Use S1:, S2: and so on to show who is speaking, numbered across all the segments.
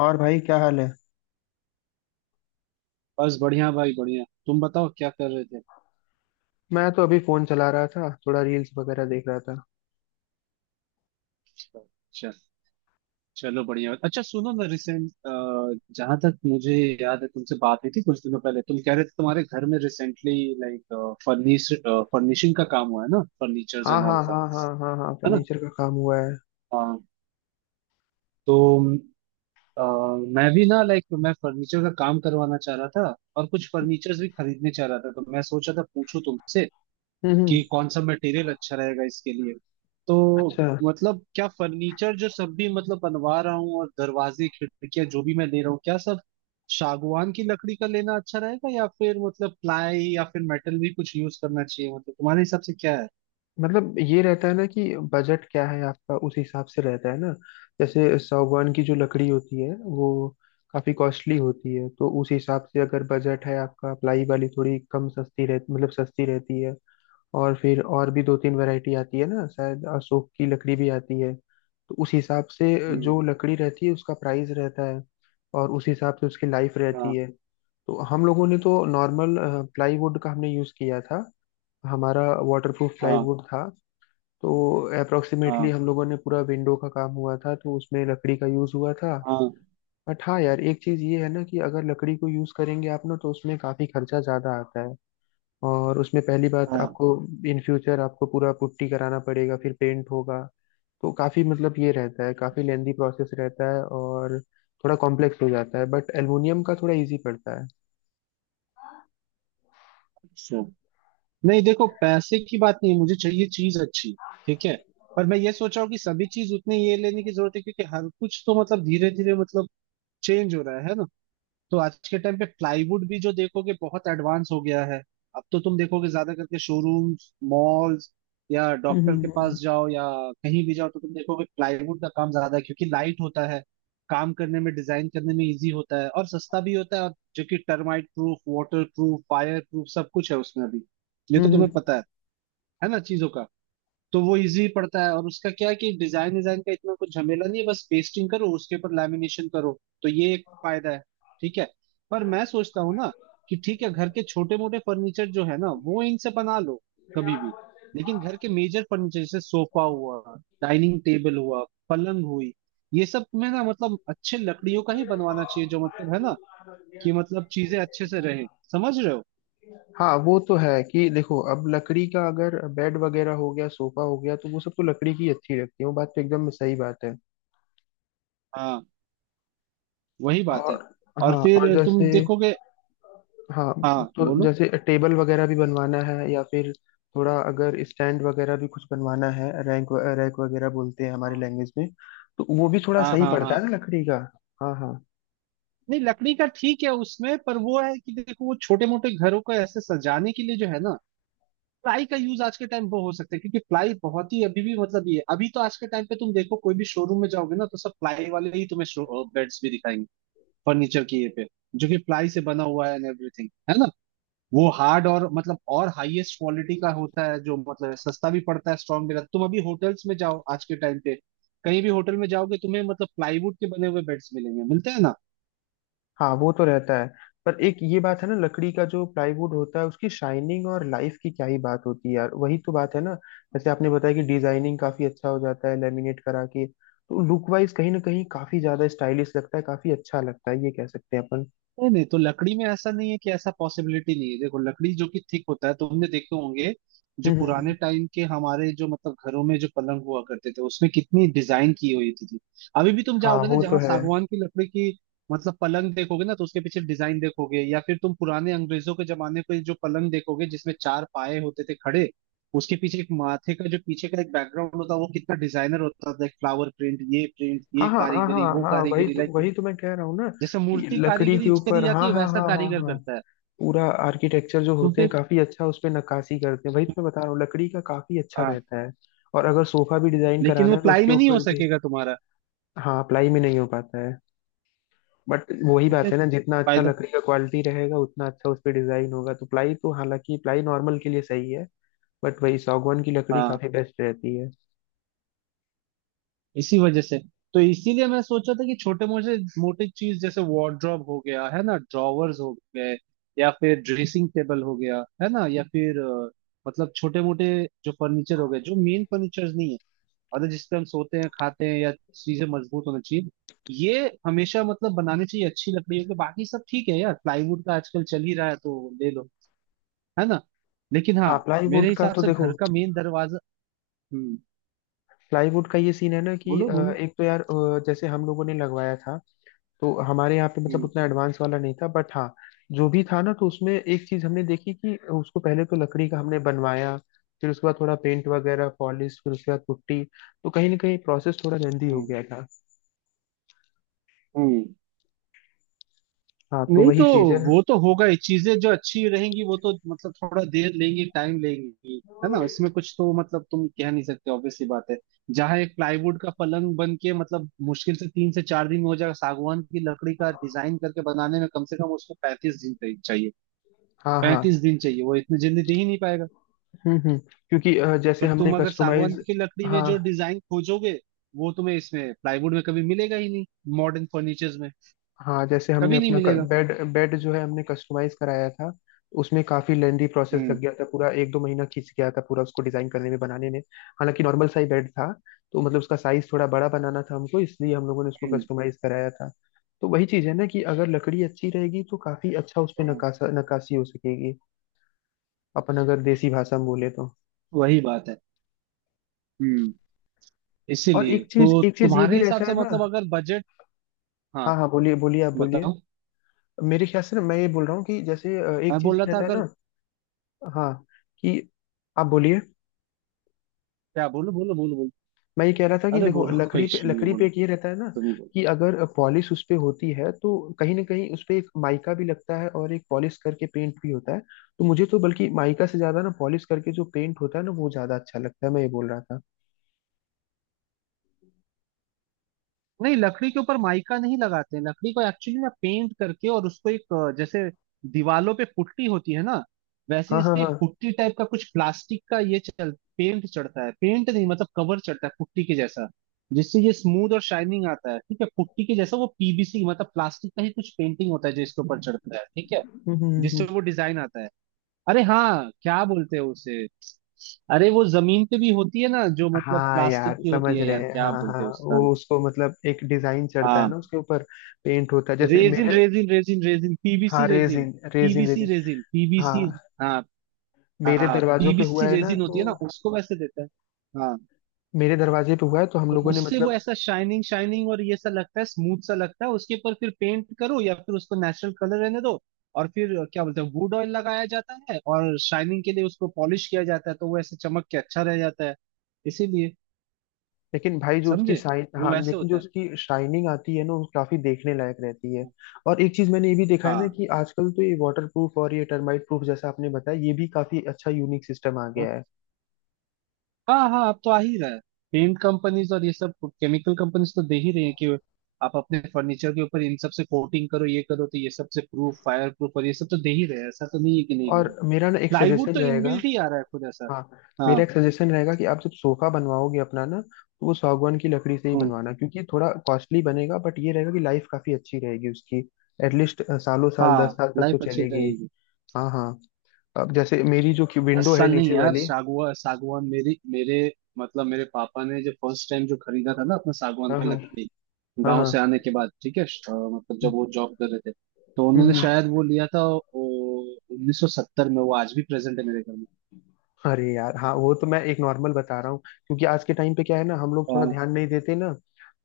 S1: और भाई क्या हाल है।
S2: बस बढ़िया भाई बढ़िया। तुम बताओ क्या कर रहे थे।
S1: मैं तो अभी फोन चला रहा था, थोड़ा रील्स वगैरह देख रहा था।
S2: अच्छा। चलो बढ़िया। अच्छा, सुनो ना, रिसेंट जहां तक मुझे याद है तुमसे बात हुई थी कुछ दिनों पहले, तुम कह रहे थे तुम्हारे घर में रिसेंटली लाइक फर्निशिंग का काम हुआ है ना, फर्नीचर्स
S1: हाँ
S2: एंड
S1: हाँ
S2: ऑल का।
S1: हाँ हाँ हाँ हाँ,
S2: है ना।
S1: फर्नीचर का काम हुआ है।
S2: हाँ। तो अ, मैं भी ना लाइक मैं फर्नीचर का काम करवाना चाह रहा था और कुछ फर्नीचर्स भी खरीदने चाह रहा था, तो मैं सोचा था पूछूं तुमसे
S1: हम्म हम्म,
S2: कि कौन सा मटेरियल अच्छा रहेगा इसके लिए। तो
S1: अच्छा।
S2: मतलब क्या फर्नीचर जो सब भी मतलब बनवा रहा हूँ और दरवाजे खिड़कियां जो भी मैं ले रहा हूँ, क्या सब सागवान की लकड़ी का लेना अच्छा रहेगा, या फिर मतलब प्लाई, या फिर मेटल भी कुछ यूज करना चाहिए? मतलब तुम्हारे हिसाब से क्या है।
S1: मतलब ये रहता है ना कि बजट क्या है आपका, उस हिसाब से रहता है ना। जैसे सागवान की जो लकड़ी होती है वो काफी कॉस्टली होती है, तो उस हिसाब से अगर बजट है आपका, प्लाई वाली थोड़ी कम सस्ती रह मतलब सस्ती रहती है। और फिर और भी दो तीन वैरायटी आती है ना, शायद अशोक की लकड़ी भी आती है, तो उस हिसाब से
S2: हम्म।
S1: जो लकड़ी रहती है उसका प्राइस रहता है। और उस हिसाब से उसकी लाइफ
S2: हाँ
S1: रहती है। तो हम लोगों ने तो नॉर्मल प्लाईवुड का हमने यूज़ किया था, हमारा वाटरप्रूफ
S2: हाँ
S1: प्लाईवुड था। तो अप्रोक्सीमेटली
S2: हाँ
S1: हम लोगों ने पूरा विंडो का काम हुआ था, तो उसमें लकड़ी का यूज़ हुआ था।
S2: हाँ
S1: बट हाँ यार, एक चीज़ ये है ना कि अगर लकड़ी को यूज़ करेंगे आप ना, तो उसमें काफ़ी खर्चा ज़्यादा आता है। और उसमें पहली बात
S2: हाँ।
S1: आपको इन फ्यूचर आपको पूरा पुट्टी कराना पड़ेगा, फिर पेंट होगा। तो काफ़ी मतलब ये रहता है, काफ़ी लेंदी प्रोसेस रहता है और थोड़ा कॉम्प्लेक्स हो जाता है, बट एल्युमिनियम का थोड़ा इजी पड़ता है।
S2: अच्छा। नहीं देखो, पैसे की बात नहीं है, मुझे चाहिए चीज अच्छी। ठीक है। पर मैं ये सोच रहा हूँ कि सभी चीज उतनी ये लेने की जरूरत है, क्योंकि हर कुछ तो मतलब धीरे धीरे मतलब चेंज हो रहा है ना। तो आज के टाइम पे प्लाईवुड भी जो देखोगे बहुत एडवांस हो गया है। अब तो तुम देखोगे ज्यादा करके शोरूम्स, मॉल्स या डॉक्टर
S1: हम्म
S2: के
S1: हम्म
S2: पास जाओ, या कहीं भी जाओ, तो तुम देखोगे प्लाईवुड का काम ज्यादा है, क्योंकि लाइट होता है, काम करने में डिजाइन करने में इजी होता है, और सस्ता भी होता है, और जो कि termite proof water proof fire proof सब कुछ है उसमें अभी। ये तो तुम्हें
S1: हम्म।
S2: पता है ना चीजों का। तो वो इजी पड़ता है, और उसका क्या है कि डिजाइन डिजाइन का इतना कुछ झमेला नहीं है, बस पेस्टिंग करो उसके ऊपर लैमिनेशन करो। तो ये एक फायदा है। ठीक है। पर मैं सोचता हूँ ना कि ठीक है, घर के छोटे मोटे फर्नीचर जो है ना वो इनसे बना लो कभी भी, लेकिन घर के मेजर फर्नीचर जैसे सोफा हुआ, डाइनिंग टेबल हुआ, पलंग हुई, ये सब में ना मतलब अच्छे लकड़ियों का ही बनवाना चाहिए, जो मतलब है ना कि मतलब चीजें अच्छे से रहे। समझ रहे हो?
S1: हाँ वो तो है कि देखो, अब लकड़ी का अगर बेड वगैरह हो गया, सोफा हो गया, तो वो सब तो लकड़ी की अच्छी रहती है। वो बात तो एकदम सही बात है।
S2: हाँ वही बात
S1: और
S2: है। और
S1: हाँ, और
S2: फिर
S1: जैसे,
S2: तुम देखोगे।
S1: हाँ,
S2: हाँ
S1: तो
S2: बोलो।
S1: जैसे टेबल वगैरह भी बनवाना है, या फिर थोड़ा अगर स्टैंड वगैरह भी कुछ बनवाना है, रैंक रैक वगैरह बोलते हैं हमारी लैंग्वेज में, तो वो भी थोड़ा
S2: हाँ
S1: सही
S2: हाँ
S1: पड़ता
S2: हाँ।
S1: है ना लकड़ी का। हाँ हाँ
S2: नहीं, लकड़ी का ठीक है उसमें, पर वो है कि देखो, वो छोटे मोटे घरों को ऐसे सजाने के लिए जो है ना, प्लाई का यूज आज के टाइम वो हो सकता है, क्योंकि प्लाई बहुत ही अभी भी मतलब ये अभी तो आज के टाइम पे तुम देखो कोई भी शोरूम में जाओगे ना तो सब प्लाई वाले ही तुम्हें बेड्स भी दिखाएंगे, फर्नीचर की ये पे, जो कि प्लाई से बना हुआ है एंड एवरीथिंग है ना। वो हार्ड और मतलब और हाईएस्ट क्वालिटी का होता है, जो मतलब सस्ता भी पड़ता है स्ट्रॉन्ग भी रहता है। तुम अभी होटल्स में जाओ आज के टाइम पे, कहीं भी होटल में जाओगे तुम्हें मतलब प्लाईवुड के बने हुए बेड्स मिलेंगे, मिलते हैं ना।
S1: हाँ, वो तो रहता है। पर एक ये बात है ना, लकड़ी का जो प्लाईवुड होता है, उसकी शाइनिंग और लाइफ की क्या ही बात होती है यार, वही तो बात है ना। जैसे आपने बताया कि डिजाइनिंग काफी अच्छा हो जाता है लेमिनेट करा के, तो लुक वाइज कहीं ना कहीं काफी ज्यादा स्टाइलिश लगता है, काफी अच्छा लगता है, ये कह सकते हैं अपन।
S2: नहीं नहीं, तो लकड़ी में ऐसा नहीं है कि ऐसा पॉसिबिलिटी नहीं है। देखो लकड़ी जो कि थिक होता है तुमने देखे होंगे, जो
S1: हम्म हम्म।
S2: पुराने टाइम के हमारे जो मतलब घरों में जो पलंग हुआ करते थे उसमें कितनी डिजाइन की हुई थी। अभी भी तुम
S1: हाँ
S2: जाओगे ना
S1: वो तो
S2: जहाँ
S1: है।
S2: सागवान की लकड़ी की मतलब पलंग देखोगे ना तो उसके पीछे डिजाइन देखोगे, या फिर तुम पुराने अंग्रेजों के जमाने के जो पलंग देखोगे जिसमें चार पाए होते थे खड़े, उसके पीछे एक माथे का जो पीछे का एक बैकग्राउंड होता है वो कितना डिजाइनर होता था, फ्लावर प्रिंट, ये प्रिंट,
S1: हाँ
S2: ये
S1: हाँ हाँ
S2: कारीगरी,
S1: हाँ
S2: वो
S1: हाँ, वही
S2: कारीगरी,
S1: तो,
S2: लाइक
S1: वही तो मैं कह रहा हूँ ना,
S2: जैसे
S1: कि
S2: मूर्ति
S1: लकड़ी के
S2: कारीगरी
S1: ऊपर
S2: करी जाती
S1: हाँ
S2: है
S1: हाँ
S2: वैसा
S1: हाँ हाँ
S2: कारीगर
S1: हाँ,
S2: करता है।
S1: पूरा आर्किटेक्चर जो
S2: तो
S1: होते हैं
S2: फिर
S1: काफी अच्छा उस पे नक्काशी करते हैं, वही तो मैं बता रहा हूँ, लकड़ी का काफी अच्छा
S2: हाँ,
S1: रहता है। और अगर सोफा भी डिजाइन
S2: लेकिन
S1: कराना
S2: वो
S1: है तो
S2: प्लाई
S1: उसके
S2: में नहीं हो
S1: ऊपर भी।
S2: सकेगा तुम्हारा।
S1: हाँ, प्लाई में नहीं हो पाता है, बट वही
S2: तो
S1: बात है
S2: फिर
S1: ना, जितना अच्छा
S2: फायदा।
S1: लकड़ी का क्वालिटी रहेगा उतना अच्छा उस पे डिजाइन होगा। तो प्लाई तो हालांकि प्लाई नॉर्मल के लिए सही है, बट वही सागवान की लकड़ी
S2: हाँ
S1: काफी बेस्ट रहती है।
S2: इसी वजह से। तो इसीलिए मैं सोचा था कि छोटे मोटे मोटे चीज जैसे वार्डरोब हो गया है ना, ड्रॉवर्स हो गए, या फिर ड्रेसिंग टेबल हो गया है ना, या फिर मतलब छोटे मोटे जो फर्नीचर हो गए जो मेन फर्नीचर नहीं है, और जिस पे हम सोते हैं खाते हैं या चीजें मजबूत होना चाहिए, ये हमेशा मतलब बनानी चाहिए अच्छी लकड़ियों के। बाकी सब ठीक है यार, प्लाईवुड का आजकल चल ही रहा है तो ले लो। है ना। लेकिन हाँ,
S1: हाँ
S2: मेरे
S1: प्लाईवुड का
S2: हिसाब
S1: तो
S2: से
S1: देखो,
S2: घर का मेन दरवाजा। हम्म।
S1: प्लाईवुड का ये सीन है ना कि
S2: बोलो बोलो।
S1: एक तो यार जैसे हम लोगों ने लगवाया था, तो हमारे यहाँ पे मतलब
S2: हम्म
S1: उतना एडवांस वाला नहीं था, बट हाँ जो भी था ना, तो उसमें एक चीज हमने देखी कि उसको पहले तो लकड़ी का हमने बनवाया, फिर उसके बाद थोड़ा पेंट वगैरह पॉलिश, फिर उसके बाद पुट्टी, तो कहीं ना कहीं प्रोसेस थोड़ा लेंदी हो
S2: हम्म
S1: गया था।
S2: हम्म।
S1: हाँ तो
S2: नहीं
S1: वही
S2: तो
S1: चीज है।
S2: वो तो होगा ही, चीजें जो अच्छी रहेंगी वो तो मतलब थोड़ा देर लेंगी टाइम लेंगी है ना, इसमें कुछ तो मतलब तुम कह नहीं सकते, ऑब्वियसली बात है। जहां एक प्लाईवुड का पलंग बन के मतलब मुश्किल से 3 से 4 दिन में हो जाएगा, सागवान की लकड़ी का डिजाइन करके बनाने में कम से कम उसको 35 दिन चाहिए चाहिए
S1: हाँ
S2: पैंतीस
S1: हाँ।
S2: दिन चाहिए, वो इतनी जल्दी दे ही नहीं पाएगा।
S1: हम्म। क्योंकि जैसे
S2: पर
S1: हमने
S2: तुम अगर सागवान
S1: कस्टमाइज,
S2: की लकड़ी में
S1: हाँ
S2: जो डिजाइन खोजोगे, वो तुम्हें इसमें प्लाईवुड में कभी मिलेगा ही नहीं, मॉडर्न फर्नीचर्स में
S1: हाँ, जैसे हमने
S2: कभी नहीं
S1: अपना
S2: मिलेगा।
S1: बेड बेड जो है हमने कस्टमाइज कराया था, उसमें काफी लेंदी प्रोसेस लग
S2: हम्म
S1: गया था, पूरा 1-2 महीना खींच गया था पूरा, उसको डिजाइन करने में बनाने में। हालांकि नॉर्मल साइज बेड था, तो मतलब उसका साइज थोड़ा बड़ा बनाना था हमको, इसलिए हम लोगों ने उसको
S2: हम्म।
S1: कस्टमाइज कराया था। तो वही चीज है ना कि अगर लकड़ी अच्छी रहेगी तो काफी अच्छा उस पे
S2: हाँ,
S1: नकाशा नक्काशी हो सकेगी, अपन अगर देसी भाषा में बोले तो।
S2: वही बात है। हम्म।
S1: और
S2: इसीलिए
S1: एक चीज,
S2: तो
S1: एक चीज ये भी
S2: तुम्हारे हिसाब
S1: रहता है
S2: से
S1: ना।
S2: मतलब अगर बजट।
S1: हाँ
S2: हाँ
S1: हाँ बोलिए बोलिए, आप बोलिए।
S2: बताओ।
S1: मेरे ख्याल से ना, मैं ये बोल रहा हूँ कि जैसे एक
S2: मैं
S1: चीज
S2: बोल रहा
S1: ये
S2: था
S1: रहता है
S2: अगर।
S1: ना, हाँ, कि आप बोलिए।
S2: क्या? बोलो बोलो बोलो बोलो।
S1: मैं ये कह रहा था कि
S2: अरे
S1: देखो,
S2: बोलो, कोई
S1: लकड़ी पे
S2: इशू नहीं है,
S1: लकड़ी पे
S2: बोलो।
S1: एक ये रहता है ना
S2: तुम ही बोलो।
S1: कि अगर पॉलिश उस पे होती है तो कहीं ना कहीं उस पे एक माइका भी लगता है, और एक पॉलिश करके पेंट भी होता है। तो मुझे तो बल्कि माइका से ज्यादा ना पॉलिश करके जो पेंट होता है ना वो ज्यादा अच्छा लगता है, मैं ये बोल रहा था।
S2: नहीं, लकड़ी के ऊपर माइका नहीं लगाते हैं, लकड़ी को एक्चुअली ना पेंट करके और उसको एक जैसे दीवालों पे पुट्टी होती है ना, वैसे
S1: हाँ
S2: इस
S1: हाँ
S2: पे
S1: हाँ।
S2: एक पुट्टी टाइप का कुछ प्लास्टिक का ये चल पेंट चढ़ता है, पेंट नहीं मतलब कवर चढ़ता है पुट्टी के जैसा, जिससे ये स्मूथ और शाइनिंग आता है। ठीक है, पुट्टी के जैसा वो पीवीसी मतलब प्लास्टिक का ही कुछ पेंटिंग होता है जो इसके ऊपर चढ़ता है। ठीक है,
S1: हम्म हम्म हम्म
S2: जिससे
S1: हम्म।
S2: वो डिजाइन आता है। अरे हाँ, क्या बोलते हैं उसे? अरे वो जमीन पे भी होती है ना, जो मतलब
S1: हाँ
S2: प्लास्टिक
S1: यार
S2: की होती
S1: समझ
S2: है
S1: रहे
S2: यार,
S1: हैं,
S2: क्या
S1: हाँ हाँ,
S2: बोलते हैं उसका?
S1: वो उसको मतलब एक डिजाइन चढ़ता है ना
S2: हाँ,
S1: उसके ऊपर, पेंट होता है, जैसे
S2: रेजिन
S1: मेरे,
S2: रेजिन रेजिन रेजिन, पीवीसी
S1: हाँ,
S2: resin.
S1: Resin resin
S2: PVC
S1: resin,
S2: resin,
S1: हाँ।
S2: पीवीसी। हाँ।
S1: मेरे
S2: हाँ
S1: दरवाजों पे हुआ
S2: पीवीसी
S1: है ना,
S2: रेजिन होती
S1: तो
S2: है ना, उसको वैसे देता है। हाँ।
S1: मेरे दरवाजे पे हुआ है तो हम
S2: तो
S1: लोगों ने
S2: उससे वो
S1: मतलब,
S2: ऐसा शाइनिंग शाइनिंग और ये सा लगता है, स्मूथ सा लगता है, उसके ऊपर फिर पेंट करो या फिर उसको नेचुरल कलर रहने दो। और फिर क्या बोलते हैं, वुड ऑयल लगाया जाता है, और शाइनिंग के लिए उसको पॉलिश किया जाता है, तो वो ऐसे चमक के अच्छा रह जाता है। इसीलिए।
S1: लेकिन भाई जो उसकी
S2: समझे।
S1: शाइन, हाँ
S2: वो वैसे
S1: लेकिन जो
S2: होता है।
S1: उसकी शाइनिंग आती है ना वो काफी देखने लायक रहती है। और एक चीज मैंने ये भी देखा है ना
S2: हाँ
S1: कि आजकल तो ये वाटर प्रूफ और ये टर्माइट प्रूफ जैसा आपने बताया, ये भी काफी अच्छा यूनिक सिस्टम आ
S2: हाँ
S1: गया है।
S2: हाँ। हाँ, अब तो आ ही रहा है, पेंट कंपनीज और ये सब केमिकल कंपनीज तो दे ही रही है कि आप अपने फर्नीचर के ऊपर इन सब से कोटिंग करो, ये करो, तो ये सब से प्रूफ फायर प्रूफ और ये सब तो दे ही रहे हैं, ऐसा तो नहीं है कि नहीं दे रहे।
S1: और मेरा ना एक
S2: प्लाईवुड
S1: सजेशन
S2: तो
S1: रहेगा,
S2: इनबिल्ट ही आ रहा है खुद ऐसा।
S1: हाँ, मेरा
S2: हाँ।
S1: एक सजेशन रहेगा कि आप जब सोफा बनवाओगे अपना ना, तो वो सागवान की लकड़ी से ही
S2: हम्म,
S1: बनवाना, क्योंकि ये थोड़ा कॉस्टली बनेगा बट ये रहेगा कि लाइफ काफी अच्छी रहेगी उसकी। एटलीस्ट सालों साल, दस
S2: हाँ
S1: साल तक तो
S2: लाइफ अच्छी
S1: चलेगी।
S2: रहेगी।
S1: हाँ हाँ। अब जैसे मेरी जो
S2: दस
S1: विंडो है
S2: साल नहीं
S1: नीचे
S2: यार,
S1: वाली,
S2: सागवान, मेरी मेरे मतलब मेरे पापा ने जो फर्स्ट टाइम जो खरीदा था ना अपना सागवान
S1: हाँ
S2: का
S1: हाँ
S2: लकड़ी
S1: हाँ
S2: गांव से आने
S1: हाँ,
S2: के बाद, ठीक है, मतलब जब
S1: हम्म
S2: वो जॉब कर रहे थे तो उन्होंने
S1: हम्म।
S2: शायद वो लिया था 1970 में, वो आज भी प्रेजेंट है मेरे घर में।
S1: अरे यार हाँ, वो तो मैं एक नॉर्मल बता रहा हूँ, क्योंकि आज के टाइम पे क्या है ना, हम लोग थोड़ा
S2: हाँ
S1: ध्यान नहीं देते ना,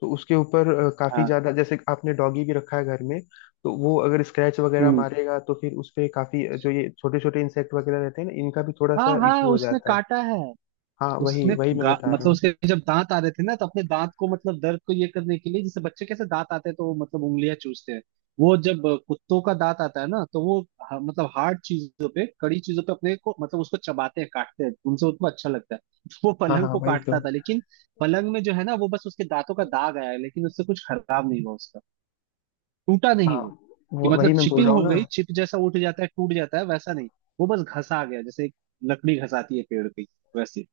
S1: तो उसके ऊपर काफी
S2: हाँ।
S1: ज्यादा, जैसे आपने डॉगी भी रखा है घर में, तो वो अगर स्क्रैच वगैरह
S2: हम्म।
S1: मारेगा तो फिर उस पे काफी जो ये छोटे छोटे इंसेक्ट वगैरह रहते हैं ना, इनका भी थोड़ा
S2: हाँ
S1: सा
S2: हाँ,
S1: इशू हो
S2: उसने
S1: जाता है।
S2: काटा है।
S1: हाँ वही
S2: उसने
S1: वही मैं बता रहा
S2: मतलब
S1: हूँ।
S2: उसके जब दांत आ रहे थे ना तो अपने दांत को मतलब दर्द को ये करने के लिए, जैसे बच्चे कैसे दांत आते हैं तो वो मतलब उंगलियां चूसते हैं, वो जब कुत्तों का दांत आता है ना तो वो मतलब हार्ड चीजों पे कड़ी चीजों पे अपने को मतलब उसको चबाते हैं काटते हैं, उनसे उनको अच्छा लगता है वो
S1: हाँ
S2: पलंग
S1: हाँ,
S2: को
S1: वही तो।
S2: काटता था, लेकिन पलंग में जो है ना वो बस उसके दांतों का दाग आया है, लेकिन उससे कुछ खराब नहीं हुआ उसका, टूटा
S1: हाँ,
S2: नहीं वो। कि
S1: वो
S2: मतलब
S1: वही मैं बोल
S2: चिपिंग
S1: रहा हूँ
S2: हो
S1: ना।
S2: गई, चिप जैसा उठ जाता है टूट जाता है वैसा नहीं, वो बस घसा गया जैसे एक लकड़ी घसाती है पेड़ की वैसे।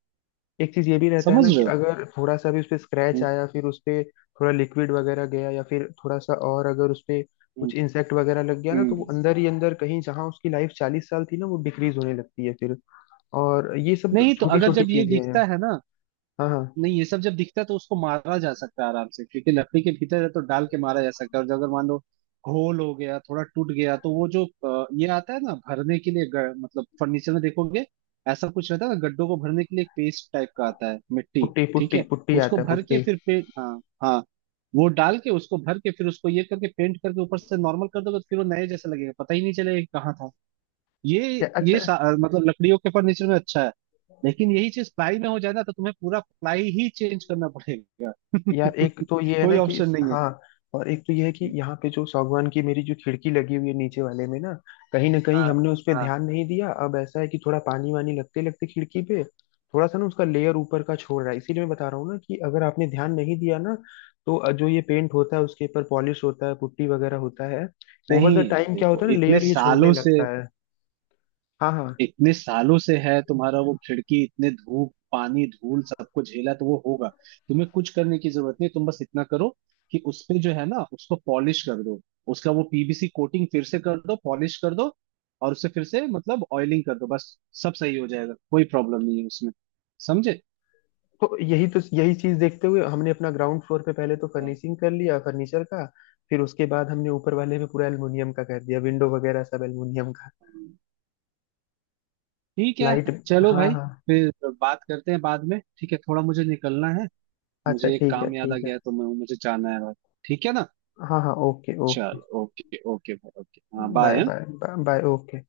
S1: एक चीज ये भी रहता है
S2: समझ
S1: ना कि
S2: रहे
S1: अगर थोड़ा सा भी उस पे स्क्रैच
S2: हो?
S1: आया, फिर उस पे थोड़ा लिक्विड वगैरह गया, या फिर थोड़ा सा, और अगर उस पे
S2: हम्म,
S1: कुछ इंसेक्ट वगैरह लग गया ना, तो वो
S2: हम्म।
S1: अंदर ही अंदर कहीं, जहां उसकी लाइफ 40 साल थी ना वो डिक्रीज होने लगती है फिर। और ये सब
S2: नहीं तो
S1: छोटी
S2: अगर
S1: छोटी
S2: जब ये
S1: चीजें
S2: दिखता
S1: हैं।
S2: है ना,
S1: हाँ हाँ।
S2: नहीं ये सब जब दिखता है तो उसको मारा जा सकता है आराम से, क्योंकि लकड़ी के भीतर है तो डाल के मारा जा सकता है, और जब अगर मान लो होल हो गया थोड़ा टूट गया तो वो जो ये आता है ना भरने के लिए, मतलब फर्नीचर में देखोगे ऐसा कुछ रहता है ना गड्ढों को भरने के लिए, एक पेस्ट टाइप का आता है, मिट्टी।
S1: पुट्टी
S2: ठीक
S1: पुट्टी
S2: है,
S1: पुट्टी
S2: उसको
S1: आता है,
S2: भर के
S1: पुट्टी।
S2: फिर पेंट, हाँ हाँ, वो डाल के उसको भर के फिर उसको ये करके पेंट करके ऊपर से नॉर्मल कर दोगे, तो फिर वो नए जैसा लगेगा, पता ही नहीं चलेगा कि कहाँ था ये।
S1: या अच्छा।
S2: ये मतलब लकड़ियों के फर्नीचर में अच्छा है, लेकिन यही चीज प्लाई में हो जाए ना तो तुम्हें पूरा प्लाई ही चेंज करना पड़ेगा
S1: यार एक तो ये है
S2: कोई
S1: ना कि,
S2: ऑप्शन नहीं है।
S1: हाँ, और एक तो ये है कि यहाँ पे जो सागवान की मेरी जो खिड़की लगी हुई है नीचे वाले में ना, कहीं ना कहीं
S2: हाँ
S1: हमने उस पर
S2: हाँ।
S1: ध्यान नहीं दिया। अब ऐसा है कि थोड़ा पानी वानी लगते लगते खिड़की पे, थोड़ा सा ना उसका लेयर ऊपर का छोड़ रहा है। इसीलिए मैं बता रहा हूँ ना कि अगर आपने ध्यान नहीं दिया ना, तो जो ये पेंट होता है उसके ऊपर पॉलिश होता है, पुट्टी वगैरह होता है, ओवर द
S2: नहीं
S1: टाइम क्या
S2: देखो,
S1: होता है ना,
S2: इतने
S1: लेयर ये छोड़ने
S2: सालों से,
S1: लगता है। हाँ हाँ।
S2: इतने सालों से है तुम्हारा वो खिड़की, इतने धूप पानी धूल सबको झेला तो वो होगा। तुम्हें कुछ करने की जरूरत नहीं, तुम बस इतना करो कि उस पे जो है ना उसको पॉलिश कर दो, उसका वो पीवीसी कोटिंग फिर से कर दो, पॉलिश कर दो, और उसे फिर से मतलब ऑयलिंग कर दो बस, सब सही हो जाएगा, कोई प्रॉब्लम नहीं है उसमें। समझे।
S1: तो यही, तो यही चीज देखते हुए हमने अपना ग्राउंड फ्लोर पे पहले तो फर्निशिंग कर लिया फर्नीचर का, फिर उसके बाद हमने ऊपर वाले में पूरा एल्युमिनियम का कर दिया, विंडो वगैरह सब एल्युमिनियम का।
S2: हम्म। ठीक है।
S1: लाइट।
S2: चलो
S1: हाँ
S2: भाई,
S1: हाँ।
S2: फिर बात करते हैं बाद में, ठीक है, थोड़ा मुझे निकलना है।
S1: अच्छा
S2: मुझे एक
S1: ठीक है,
S2: काम याद आ
S1: ठीक
S2: गया
S1: है।
S2: है तो मैं, मुझे जाना है भाई, ठीक है ना।
S1: हाँ हाँ, ओके ओके।
S2: चलो ओके ओके भाई ओके, हाँ
S1: bye
S2: bye.
S1: Bye. Bye okay.